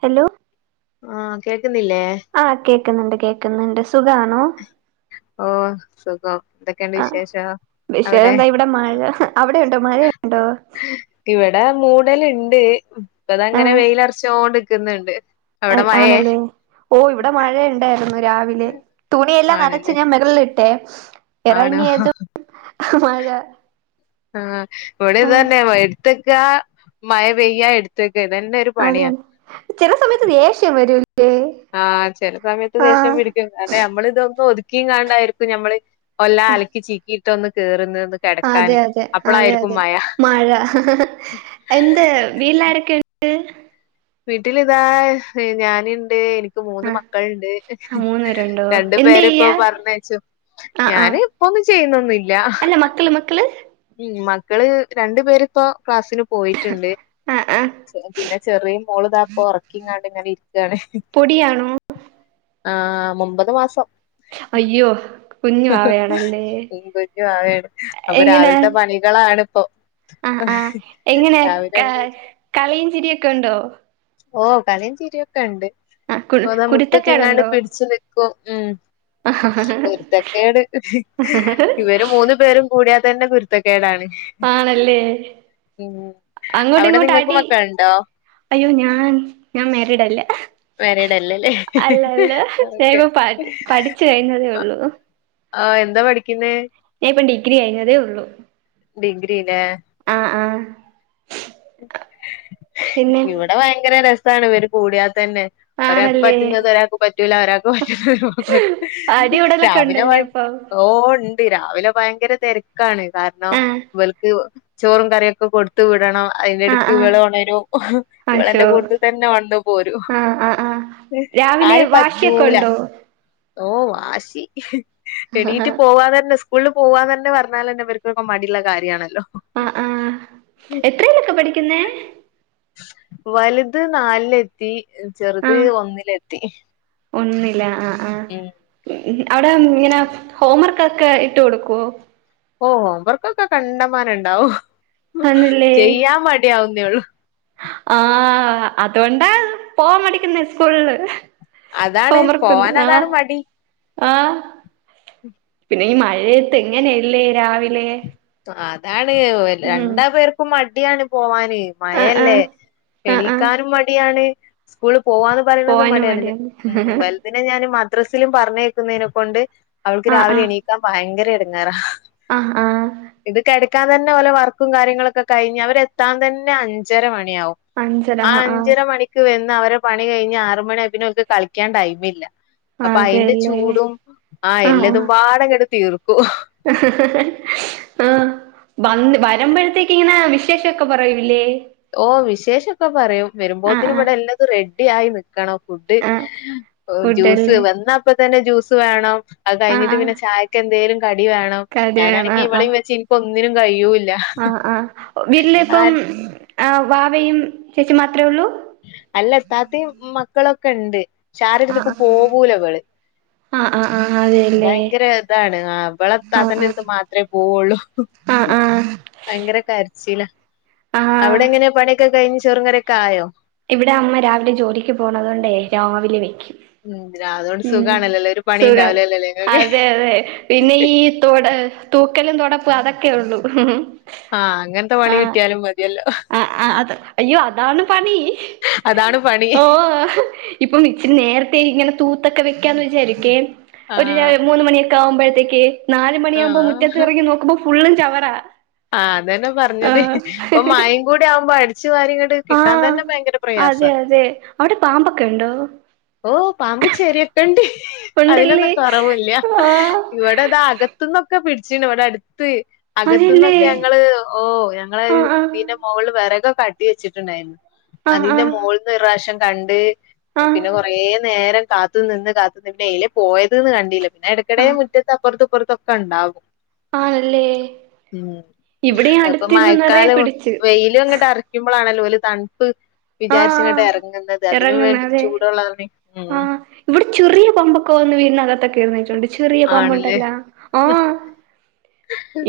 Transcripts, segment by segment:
Hello ആഹ് കേക്കുന്നില്ലേ കേുന്നുണ്ട് കേൾക്കുന്നുണ്ട് സുഖമാണോ ഓ സുഖം എന്തൊക്കെയണ്ട് ആഹ് വിശേഷം വിഷയം അവിടെ എന്താ ഇവിടെ മഴ അവിടെ ഉണ്ടോ മഴുണ്ടോ ഇവിടെ മൂടലുണ്ട് ഇപ്പതങ്ങനെ ആഹ് വെയിലറച്ചോണ്ടിക്കുന്നുണ്ട് ആണല്ലേ ഓ ഇവിടെ മഴ ഉണ്ടായിരുന്നു രാവിലെ തുണിയെല്ലാം ആണല്ലേ നനച്ച് ഞാൻ മുകളിലിട്ടെ ആണോ അ മഴ ആഹ് വടിം ആഹ് തന്നെ വ എടുത്തക്കാ മഴ പെയ്യാ എടുത്തക്ക ഇതന്നെ ഒരു അതെ പണിയാ ചില സമയത്ത് ദേഷ്യം വരൂല്ല ആന്ന് ചെല സമയത്ത് ദേഷ്യം പിടിക്കും അതെ നമ്മള ഇതൊന്നും ഒതുക്കിയും കാണ്ടായിരിക്കും ഞമ്മള് ഒല്ല അലക്കി ചീക്കിയിട്ടൊന്ന് കേയറുന്ന അതെ അതെ അതെ അതെ മഴ എന്ത് പിള്ളാരക്ക ന്ത് വീട്ടിൽ ഇതാ ഞാനിണ്ട് എനി മൂന്ന് മക്കളുണ്ട് ആഹ് മൂന്ന് പേരുണ്ടോ രണ്ടു എന്ത് പേരപ്പൊ ചെയ്യാ പറഞ്ഞച്ചോ ആഹ് ഞാന ആഹ് ഇപ്പ ചെയ്യുന്നന്നില്ല അല്ല മക്കള് മക്കള് മക്കള് രണ്ടു പേരിപ്പോ ക്ലാസിന് പോയിട്ടുണ്ട് ആഹ് ആഹ് പിന്നെ ചെറിയ മോള് താപ്പ ഉറക്കിങ്ങാണ്ട് ഇങ്ങനെ ഇ പൊടിയാണോ ആ ഒമ്പത് മാസം അയ്യോ കുഞ്ഞു വാവയാണല്ലേ ഉം കുഞ്ഞു വാവേണ് അപ്പൊ രാവിലത്തെ പണികളാണ്പ്പൊ ആ ആ എങ്ങനെ കാ അങ്ങ് കളിയും ചിരിയൊക്കെ ഉണ്ടോ ഓ കളി ചിരിയൊക്കെണ്ട് ഇ ആഹ് കു പോതാ മുട്ട്ത്തീങ്ങാണ്ട് കുരുത്തക്കേടുണ്ടോ പിടിച്ച് നിക്കും ഉം കുരുത്തക്കേട് ഇവര് മൂന്നു പേരും കൂടിയാത്തന്നെ കുരുത്തക്കേടാണ് ആണല്ലേ ഉം അവിടെ അങ്ങോട്ടിങ്ങോട്ട് നിങ്ങൾക്ക് അടി മക്കളുണ്ടോ അയ്യോ ഞാൻ ഞാ മാരിഡല്ല മാരീഡ് അല്ലല്ലേ അല്ലല്ല ഓക്കെ ഞാഇപ്പോ പ പഠിച്ചു കഴിഞ്ഞതേ ഉള്ളൂ ആ എന്താ പഠിക്കുന്നേ ഞാ ഇപ്പം ഡിഗ്രി കഴഞ്ഞതേ ഉള്ളു ഡിഗ്രിലേ ആ ഇവിടെ വയങ്കര രസാണ് ഇവര് കൂടിയാ തന്നെ ഒരാൾക്ക് ആണല്ലേ പറ്റുന്നത് ഒരാൾക്ക് പറ്റൂല ഒരാൾക്ക് പറ്റുന്നത് അടികൂടലൊക്കെ രാവിലെ വ ഉണ്ടല്ലേ അപ്പൊ ഓ ണ്ട് രാവിലെ ഭയങ്കര തെരക്കാണ് കാരണം ആഹ് ഇവൽക്ക് ചോറും കറിയൊക്കെ കൊടുത്ത് വിടണം ആഹ് ആഹ് ഇവളുണരും ഇവളെൻ്റെ അശോ കൂടത്ത് തന്നെ ഒണെന്നു പോരും ആഹ് ആഹ് ആഹ് രാവിലെ വാശിയൊക്കെ ആരെപറ്റൂല ഉണ്ടോ ഓ വാശി ആഹ് എണീറ്റ് പോവാന്നന്നെ സ്കൂള് പോവാന്നന്നെ പറഞ്ഞാലെന്നെ ഇവര്ക്ക്പ്പൊമടിള്ള കാര്യാണല്ലോ അ ആ എത്രയിലൊക്കെ പഠിക്കുന്നേ വലുത് നാലിലെത്തി ചെറുത് ഒന്നിലെത്തി ഒന്നിലാ ആ ഉം അവിടെ ഇങ്ങനെ ഹോം വർകൊക്കെ ഇട്ട് കൊടുക്കുവോ ഓ ഹോംവർക്കൊക്കെ കണ്ടമാനണ്ടാവും ആണല്ലേ ചെയ്യാ മടിയാവുന്നേള്ളു ആ അതുകൊണ്ടാ പോവാ മടിക്കുന്നെ സ്കൂളില് അതാണ് പോവാൻ ഹോംവർക്ക്ണ്ട് ആ അതാണ് മടി ആ പിന്നെ ഈ മഴേ ഏത്ത് എങ്ങനെല്ലേ രാവിലെ അതാണ് ഉം രണ്ടപേർക്കും മ ടിയാണ് പോവാന് ആഹ് മയല്ലേ ആഹ് ആഹ് ആഹ് എണീക്കാനും മടിയാണ് സ്കൂള് പോവാന്ന് പറയുന്നത് പോവാനും മടിയാണ്ഞ മടിയാണ് ഉം വൽതിനെ ഞാൻ മദ്രസിലും പറഞ്ഞയക്കുന്നതിനെ കൊണ്ട് അവൾക്ക് രാവിലെ എണീക്കാ ഭയങ്കര എടുങ്ങേറാ ആ ഇത് കെട്ക്കാൻ തന്നെ ഓലെ വർക്കും കാര്യങ്ങളൊക്കെ കഴിഞ്ഞ് അവരെത്താൻ തന്നെ അഞ്ചര മ ണിയാവും അഞ്ചര ആ ആഹ് ആഹ് അഞ്ചര മണിക്ക് വെന്നവരെ പണി കഴിഞ്ഞ് ആറ് മണിആയ പിന്നെ ഒൽക്ക് കളിക്കാൻ ടൈമില്ല അപ്പൊ അയിന്റെ അതെല്ലേ ചൂടും ആ എല്ലതും പാടങ്ങട്ട് തീർക്കും ആ വന്ന് വരുമ്പഴത്തേ ക്ങ്ങനെ വിശേഷൊക്കേ പറയുല്ലേ ഓ വിശേഷൊക്കെ പറയും ആഹ് ആഹ് വരുമ്പോത്തിനുഇവിടെ എല്ലതും റെഡി ആയി നി ക്കണം ഫുഡ് ആഹ് ഓ ജ്യൂസ് ഫുഡല്ലേ വന്നപ്പ തന്നെ ജ്യൂസ് വേണം അത് ആഹ് കഴിഞ്ഞിട്ട് ആഹ് പിന്നെ ചായക്കെന്തേലും കടി വേണം കറിയാണ് ഞാനാണെങ്കി ഇവളീംവെച്ച് ഇനിക്കൊന്നിനും കഴിയൂ ആ ആവീട്ടിലിപ്പം ആ വാവയും ചേച്ചി മാത്രേ ഉള്ളൂ അല്ല ഇത്താത്തയും മക്കളൊക്കെണ്ട് ചാരടുത്തുക്കും പോകൂലവള് ആ ആ അ ഭയങ്കര ഇതാണ് ആാ അവള് ആഹ് താത്തന്റെ അട്ത്ത് ആഹ് മാത്രമേ പോവുള്ളു ആഹ് ആഹ് ഭയങ്കര കരച്ചിലാ ആഹ് അവടെ എങ്ങനെയാ പണിയൊക്കെ കഴിഞ്ഞ് ചോറും കറിയോക്കെ ആയോ ഇവടെ അമ്മ രാവിലെ ജോലിക്ക് പോണാത് കൊണ്ടോ രാവിലെ വെക്കും ഉം അതോണ്ട് ഉം സുഖാണല്ലോല്ലേ ഒരു പണി സുഖം ഉണ്ടാവില്ലല്ലോല്ലേ ഇങ്ങക്ക് അതെ അതെ പിന്നെ ഈ [unintelligible] തൂക്കലും തെടാപ്പും അതൊക്കെ ഒള്ളൂ ഉം ഉം ആാ അങ്ങനത്തെ പണി കിട്ടിയാലും മതിയല്ലോ ആഹ് ആഹ് അത് അയ്യോ അതാണ് പണി അതാണ് പണി ഓ ഇപ്പം [unintelligible] നേരത്തെ ഇങ്ങനെ തൂത്തൊക്കെ വെക്കാന്ന് വിച്ചാരിക്കേ ഒര് രെ ആഹ് മൂന്ന് മണിയൊക്കെ ആവുമ്പോഴത്തേക്കേ നാല് മണിയാവുമ്പോ ആഹ് മുറ്റത്ത് എറങ്ങി നോക്കുമ്പോ ഫുള്ളും ചവറാ ആാ അത് തന്നെ പറഞ്ഞത് ആഹ് ഇപ്പം മായയും കൂടി ആവുമ്പോ അടിച്ച് [unintelligible] കിട്ടാൻ ആഹ് തന്നെ പൈയ്ങ്കര പ്രയാസ അതെ അതെ അവിടെ പാമ്പൊക്കെ ഉണ്ടോ ഓ പാമ്പ്, ചെരിയൊക്കെ ഒണ്ട് ഉണ്ടല്ലേ അതിനൊന്നും കൊറാവുല്ല ആഹ് ഇവടെ അതാ അകത്തന്നൊക്കെ പിടിച്ചിനി ഇവടെ അട് അതല്ലേ അകത്തനോക്കെ അങ്ങള് ഓ ഞങ്ങള് ആഹ് ആഹ് വീട്ടിന്റെ മോകള്ല് വേറകൊ കട്ടി വെച്ചിട്ടുണ്ടായിരുന്നു ആഹ് അതിന്റെ ആഹ് മോള് ഒര് പ്രാവശ്യം കണ്ട് ആഹ് പിന്നെ കൊറേ നേരം കാത്തു നിന്ന് കാത്തു നിന്ന് പിന്നെ എയ്ലേ പോയതേന്ന് കണ്ടീല്ലാ പിന്നെ എടക്കെടേയും മുറ്റത്ത് അപ്പൊറത്തും ഇപ്പോറത്തൊക്കെ ഒണ്ടാവും ആണ് അല്ലേ ഇപ്പം മഴക്കാലം വെയിലും അങ്ങോട്ട് അറക്ക്മ്പോളാണല്ലോ തണുപ്പ് വിചാരിച്ചങ്ങോട്ട് ആഹ് എറങ്ങാന്നത് അതിന് ഇറങ്ങുന്ന വേണ്ടി അതെ ചൂടൊള്ളതണെ ഉം ഇപ്പോ ഒന്ന് വീടിനക [unintelligible] ചെറിയ ആണ്ല്ലേ പമ്പുണ്ടാല്ലോ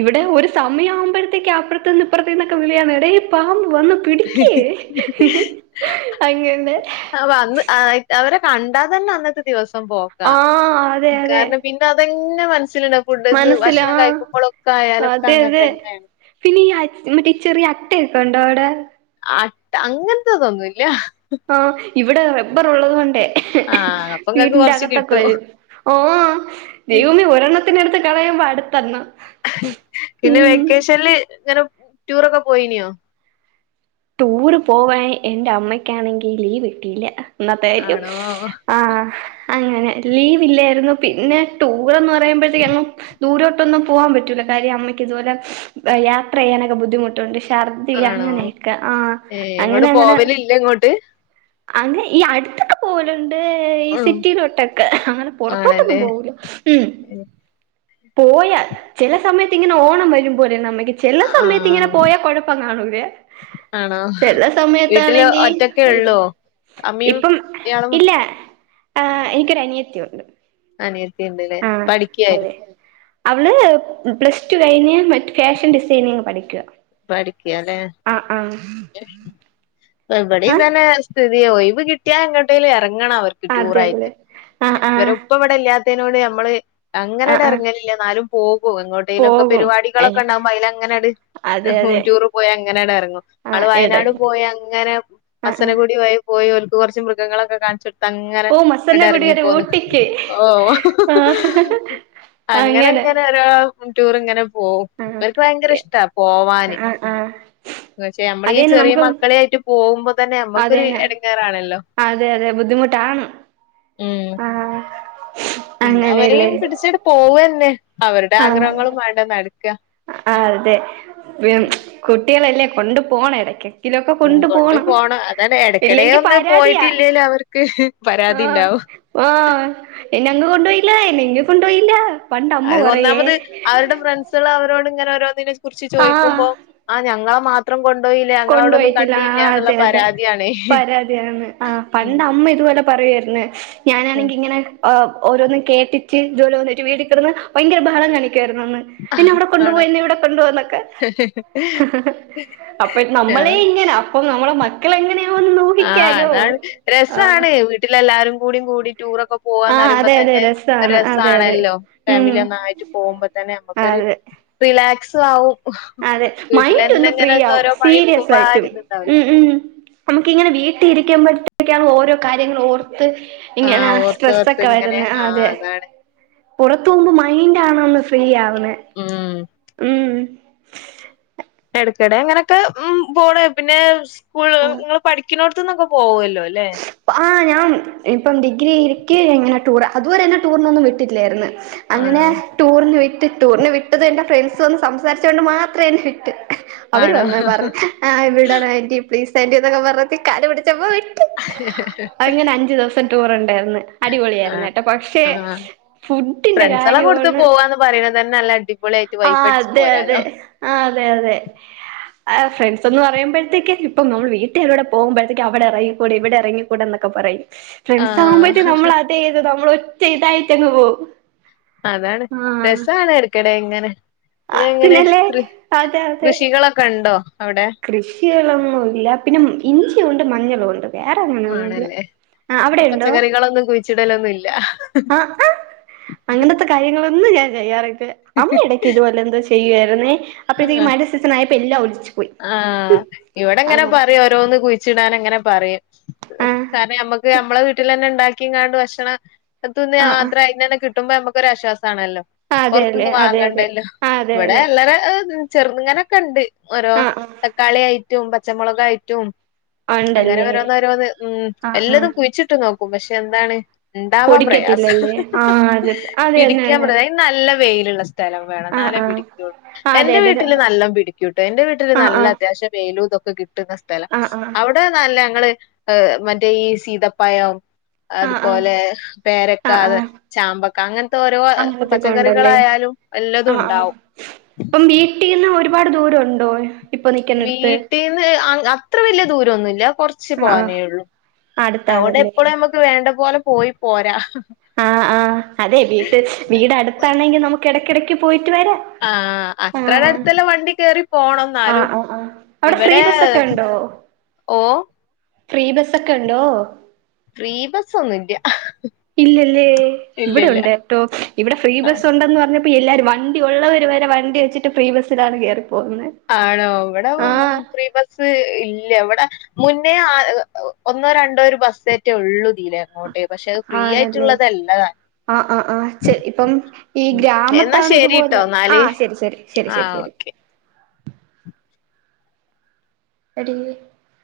ഇവടെ ഒര് സമയവ്മ്പോഴത്തേക്ക് അപ്പ്റാത്തന്ന് ഇപ്പുറത്തന്നൊക്കെ വിളിയാണ് ടെ പാമ്പ് വന്ന് പിടിക്ക് അങ്ങനെ അപ്പൊ അന്ന് അവരെ കണ്ടാ തന്നെ അന്നത്തെ ദിവസം പോക്കാ ആഹ് അതെ അതെ കാരണം പിന്നെ അത് തന്നെ മന [unintelligible] ഫുഡ് ഇത് മനസ്സിലാ ഭക്ഷണം കഴിക്കുമ്പോഴൊക്കെ ആയാലൊക്കെ അങ്ങനെ തന്നെയാ നീങ്ങാടെ വീട്ടി ഈ ചെറിയ ആട്ടേക്കൊണ്ടോ അവടെ ആട്ടാ അങ്ങനതൊന്നും ഇല്ലാ ആാ ഇവടെ റബ്ബർ ഒള്ളത് കൊണ്ടേ ആാ അപ്പം ഇങ്ങാക്ക് വീടിന്റെ കൊറച്ച് അകത്തൊക്കെ കിട്ടൂ വരും ഓ ദെവാമേ ഒരെണ്ണത്തിനെട്ത്ത് കളയ്മ്പോ അട്ത്തെണ്ണം പിന്നെ വെക്കേഷനില് ഇങ്ങനെ ടൂറൊക്കെ പോയിനിയോ ടൂറ് പോവാൻ എൻ്റെ അമ്മയ്ക്കാണെങ്കി ലീവ് കിട്ടിയില്ല അന്നത്തെ ആയിരിക്കും ആണോ ആാ [unintelligible] ലീവ് ഇല്ല്യാര്ന്നു പിന്നെ ടൂറാന്ന് പറയുമ്പോഴത്തേക്ക് എങ്ങും ദൂരോട്ടൊന്നും പോകാൻ പറ്റൂല്ലാ കാര്യം അമ്മയ് ഇതുപലെ യാത്ര ചെയ്യാനൊക്കെ ബുദ്ധിമൊട്ടേണ്ട് ഛർദ്ദില് ആണോ അങ്ങനെ ആ ഏഹ് അങ്ങനെ എങ്ങോട്ട് അങ്ങനെ പോവലില്ല ഇങ്ങോട്ട് അങ്ങ് ഈ അടുത്തോക്കെ പോലും യ് ഈ ആഹ് സിറ്റിയിലോട്ടൊക്കെ അങ്ങനെ പൊറത്തോട്ടൊന്നും ആണല്ലേ പോവൂല്ലാ ഉം പോയാ ചെല സമയത്ത് ഇങ്ങനെ ഓണം വെര്മ്പോ പോലെയാണ് അമ്മക് ചെല സമയത്ത് ഇങ്ങനെ ആഹ് പോയാ കൊഴപ്പം കാണൂല്ലാ ആണോ ചെല വീട്ടില് സമയത്താണെങ്കി ഒറ്റക്കെ ഉള്ളോ [unintelligible] അമ്മയും ഇപ്പം ഇയാളും ഇല്ല ആാ എനിക്കൊര് അനിയത്തിയെണ്ട് അനിയത്തിയേണ്ടാല്ലേ പഠിക്ക്യാ അവള് പ്ലസ് ടു കഴിഞ്ഞ് മറ്റ് ഫാഷൻ ഡിസൈനിങ് പഠിക്ക്യവാ പഠിക്ക്യാല്ലോ ഇവടെയും ഇത് ആഹ് തന്നെ സ്ഥിതി ഓയവ് കിട്ടിയാ എങ്ങോട്ടേലും എ- ഇറങ്ങണം അവർക്ക് ടൂറായിട്ട് അതെല്ലേ ആഹ് ഇരേ ആഹ് ഉപ്പാ ഇവടെ ഇല്ലാത്തതിനോട് ഞമ്മള് അങ്ങനെ ആഹ് ഒരാ ആഹ് എറങ്ങലില്ലേ എന്നാലും പോകും എങ്ങോട്ടേലോക്കെ പോകും പരിപാടികളൊക്കെ ഒണ്ടാവുമ്പോ അല് അങ്ങനെ അട് അതെ അതെ ടൂർ പോയി അങ്ങനെടെ എറങ്ങും ആ ആള് എടെ വയനാട് പോയി അങ്ങനെ ആ ആ വസനകുടി വൈയി പോയി ഓര്ക്ക് കൊറച്ച് മൃഗങ്ങളൊക്കെ കാണിച്ച് അങ്ങനെ ഓ മസന്ന ഇങ്ങട് കുടികര എറങ്ങിപ്പോന്ന് ഊട്ടിക്ക് ഓ ആ അങ്ങനെ ഇങ്ങനെ ഒരു ടൂർ ഇങ്ങനെ പോവും ആ ഇവർക്ക് ഭയങ്കര ഇഷ്ടാ പോവാന് ആ ആ പക്ഷെ നമ്മള ഈ അതന്നെ ചെറിയ നമുക്ക് മക്കളൊയിട്ട് പോകും.. തന്നെ നമ്മക്കൊരു അതന്നെ ഇടങേറാണല്ലോ.. അതെ അതെ ബുദ്ധിമുട്ടാണ് ഏ ആ പിന്നെ അങ്ങനെയല്ലേ അവരെയും പിടിച്ചിട്ട് പോവ തന്നെ അവരുടെ ആ ആഗ്രഹങ്ങളും വേണ്ട... ആ അതെ പിം കുട്ടികളല്ലേ കൊണ്ടു പോണ ഇടക്ക്... എലൊക്കെ ഉം കൊണ്ടു പോണം അതാണ് ഇടക്കിടെ ഇല്ലെങ്കിൽ ഒന്ന് പരാതിയാ പോയിട്ടില്ലേലും അവർക്ക് പരാതി ആഹ... ഉണ്ടാവും ആ് എന്നെ അങ്ങ് കൊണ്ടുപോയില്ല.... എന്നെങ്കും കൊണ്ടുപോയില്ല... അത ഒന്നാമത് അവരുടെ ഫ്രണ്ട്സുകൾ അവരോട് ഇങ്ങനെ ഓരോന്നിന... കുറിച്ച് ആ ചോദിക്കുമ്പോ ആ ഞങ്ങളാ മാത്രം കൊണ്ടോ.... കൊണ്ട പോയിട്ടില്ല.. ആ അതെ അതെ പരാതിയാണേ പരാതിയാണ് ആ പണ്ട് അമ്മ ഇതുപോലെ. പറയാരുന്നു ഞാനാണെങ്കി ഇങ്ങനെ.. ഓരോന്ന കേട്ടിട്ട് ജോലി വന്നിട്ട വീട് കിന്ന് ഭയങ്കര ബഹളം കാണിക്ക.. ഇന്ന അവിടെ കൊണ്ടു ആണോ പോയി ഇവിടെ കൊണ്ട പോന്നൊക്കെ... അപ്പൊ നമ്മളെ ഇങ്ങനെ അപ്പൊ നമ്മുടെ മക്കൾ എങ്ങനെയ... ആ് അതാണ് രസാണ് വീട്ടിലെല്ലാരും കൂടും കൂടി.. ടൂറൊക്കെ ആ പോകന്ന് പറയുമ്പോ അതെ അതെ തന്നെ രസാണ് അതെ അതെ രസമാണല്ലോ ഉം ഫാമിലി ഒന്നായിട്ട് പോകുമ്പോ തന്നെ നമുക്കൊരു.. അതെ റിലാക്സ്... അതെ മൈൻഡ് ഒന്ന് ഫ്രീ ഇങ്ങനെ ആവും ഓരോ പണി സീരിയസ് എടുക്കുമ്പോ ആ ആയിട്ടും ഉ ഒരിതുണ്ടാവില്ലല്ലോ ഉ... നമുക്ക ഇങ്ങനെ വീട്ടിൽ ഇരിക്കുമ്പോഴത്തേക്കാണ് ഓരോ കാര്യങ്ങളൾ ഓർ.. ഇങ്ങനെ ആഹ് ഓർത്തോർത്ത് സ്ട്രെസ്സൊക്കെ ഇങ്ങനെ വരുന്ന ആഹ് അതെ അതാണ് പുറത്തു പോകുമ്പോ മൈൻഡ ആണന്ന് ഫ്രീ ആവണ് ഉം ഉം. [inaudible] ഇടക്കിടെ അങ്ങനെയൊക്കെ ഉ പോണ പിന്നെ സ്കൂള് ആഹ് നിങ്ങൾ പഠിക്കുന്നോടത്ത്ന്നൊക്കെ പോവല്ലോ.. ല്ലേ ആഹ് ഞാൻ ഇപ്പം ഡിഗ്രി ഇരിക്കെ ഇങ്ങനെ ടൂറാ. അതുവരെ എന്നെ ടൂറിനൊന്നും വിട്ടില്ലാരുന്നു. അങ്ങനെ ആണോ ടൂറിന് വി ടൂറിന് വിട്ടത് എന്റെ ഫ്രണ്ട്സ് വന്ന് സംസാരിച്ചോണ്ട് മാത്ര എന്നെ വിട്ട്. അവര് ആണോ വന്ന പറഞ്ഞ. ആഹ് വിടണ ആന്റി പ്ലീസ് ആന്റിന്നൊക്കെ പറഞ്ഞിട്ട് കാല് പിടിച്ചപ്പോയ് ണ്ടേര്ന്ന്. അടിപൊളിയായിരുന്നു ആഹ് കെട്ടോ പക്ഷെ ആഹ് ഫുഡിന്റെ ഫ്രണ്ട്സെളെ കൂടത്ത് കാര്യവാന്ന് പോവാന്ന് പറയ്ണത് തന്നെ നല്ല അടിപൊളിയായിട്ട് ആഹ് വൈബടിച്ച് അതെ അതെ പോരാലോ ആഹ് അതെ അതെ ആഹ് ഫ്രണ്ട്സ് ഒന്ന് പറയുമ്പഴത്തേക് ഇപ്പ നമ്മൾ വീട്ടിലൂടെ പോകുമ്പഴത്തേക്ക് അവിടെ എറയിക്കൂടെ ഇവിടെ ഇറങ്ങിക്കൂടെ എന്നൊക്കെ പറയും. ഫ്രണ്ട്സ് ആകുമ്പോഴത്തേ ആഹ് നമ്മൾ അതെ ഇത് നമ്മള ഒറ്റ ഇതായി തന്ന പോവും. അതാണ് രസാണ് എട്ക്കടെ ഇങ്ങനെ. പിന്നെ എങ്ങനെ പിന്നല്ലേ കൃ അതെ അതെ കൃഷികളൊക്കെ ഉണ്ടോ? അവിടെ. കൃഷികളൊന്നുല്ല. പിന്നെ ഇഞ്ചി ഉണ്ട് മഞ്ഞളു ഉണ്ട്. വേറെങ്ങനെയൊന്നുല്ല. ആണല്ലേ ആഹ് അവിടെ ഉണ്ടോ? പച്ചക്കറികളൊന്നും കുഴിച്ചിടലൊന്നും ഇല്ല അ ആഹ് അങ്ങനത്തെ കാര്യങ്ങളൊന്നും ഞാൻ ചെയ്യാറില്ല. അമ്മയിടക്ക് ഇതുപോലെ എന്തോ ചെയ്യുവാര് അപ്പഴത്തേക്ക് ആഹ് മഴന്റെ സീസൺ ആയപ്പ എല്ല ആഹ് ഇവിടെ ഇങ്ങനെ അങ്ങനെ പറയും ഓരോന്ന് കുഴിച്ചിടാൻ എങ്ങനെ പറയും. ആഹ് കാരണം ഞമ്മക്ക് ഞമ്മളെ വീട്ടിലന്നെ ഉണ്ടാക്കിങ്ങാണ്ട് ഭക്ഷണ ആഹ് ആഹ് തുന്നിയാത്ര അയിനന്നെ കിട്ടുമ്പോ നമുക്കൊരാശ്വാസ സാണല്ലോ. അതെല്ലേ പുറത്തുന്ന് അതെ അതെ വാങ്ങണ്ടല്ലോ. ആ അതെ ഇവിടെ അതെ എല്ലറ ചെർന്ന്ങ്ങനൊക്കെ ഉണ്ട്. ഓരോ ആ ആ തക്കാളി ആയിടറ്റും പച്ചമുളകായിറ്റും. അങ്ങനെ ഉണ്ടല്ലേ വരോന്ന് ഓരോന്ന് ഉം ആ ആ എല്ലതും കുഴിച്ചിട്ട് നോക്കും പക്ഷെ എന്താണ് ഇണ്ടാവാൻ പ്രയാസ. പൊടിക്കത്തില്ലല്ലേ ആ അതെ അതെ അതെ പിടിക്കാൻ അതെ പ്രയ നല്ല വെയ് ല്ള്ള സ്ഥലം വേണം ആ എന്നാലേ ആ പിടിക്കുള്ളൂ. ആ അതെ എന്റെ അതെ അതെ വീട്ടില് നല്ലം പിടിക്കൂട്ടൊ. എന്റെ വീട്ടില് ആ നല്ല ആ അത്യാവശ്യ വേലുതൊക്കെ കിട് കിട്ടുന്ന സ്ഥല. ആ ആ അവിടെ നല്ല ഞങ്ങള് ഏഹ് മറ്റേ ഈ സീതപ്പാഴം ആ അതുപോലെ ആ പേരക്ക ആ ആ അത് ചാമ്പക്ക അങ്ങനത്തെ ഓരോ അങ്ങനത്തൊക്കെ ഉണ്ടല്ലേ പച്ചക്കറികളായാലും. വല്ലതും ഉണ്ടാവും ഇപ്പം വീട്ടീന്ന് ഒരുപാട് ദൂരം ഉണ്ടോ ഇപ്പൊ നിക്കുന്നിടുത്ത് വീട്ടീന്ന് അത്ര വല്ല്യ ദൂരൊന്നുല്ല കൊർച്ച് ആ ആ പോവാനേയൊള്ളു അതുകൊണ്ട് അടുത്താണല്ലേ എപ്പളും നമ്മുക്ക് വേണ്ട പോലെ പോയി പോരാ ആഹ് ആഹ് അതെ വീട്ട് വീട് അടുത്താണെങ്കിൽ നമുക്ക് ഇടക്കിടക്ക് പോയിട്ട് വരാ ആഹ് അത്രടെ അടുത്തല്ലാ വണ്ടി കേറി പോണം ആഹ് എന്നാലും ആഹ് ആഹ് അവിടെ ഫ്രീ ഇവടേ ബസ്സൊക്കെ ഉണ്ടോ ഓഹ് ഫ്രീ ബസ്സൊക്കെണ്ടോ ഫ്രീ ബസൊന്നുല്ല്യ ഇല്ല്യലേ ഇവിടെ ഉണ്ട്ട്ടോ ഇവിടെ ഫ്രീ ഇല്ല ബസ് ഉണ്ടെന്ന് പർഞ്ഞ് പി എല്ലാരും വണ്ടി ഉള്ളവര് വരെ വണ്ടി വെച്ചിട്ട് ഫ്രീ ബസ്സിലാണ് കേറി പോകുന്നെ ആണോ ഇവിടെ ആഹ് ഫീ ബസ്സ്‌ ഇല്ല്യ വടെ പക്ഷേ അത് ഫ്രീ ആയിട്ടുള്ളതല്ലതാനും ആ ആ ആഹ് ച്ചെ ഇപ്പം ഈ ഉം എന്നാ ഗ്രാമത്താണ് ശരിട്ടോ ഇതുപോലെ എന്നാല് ആഹ് ശരി ശരി ശരി ശരി ആഹ് ശരി ഓക്കെ എടീ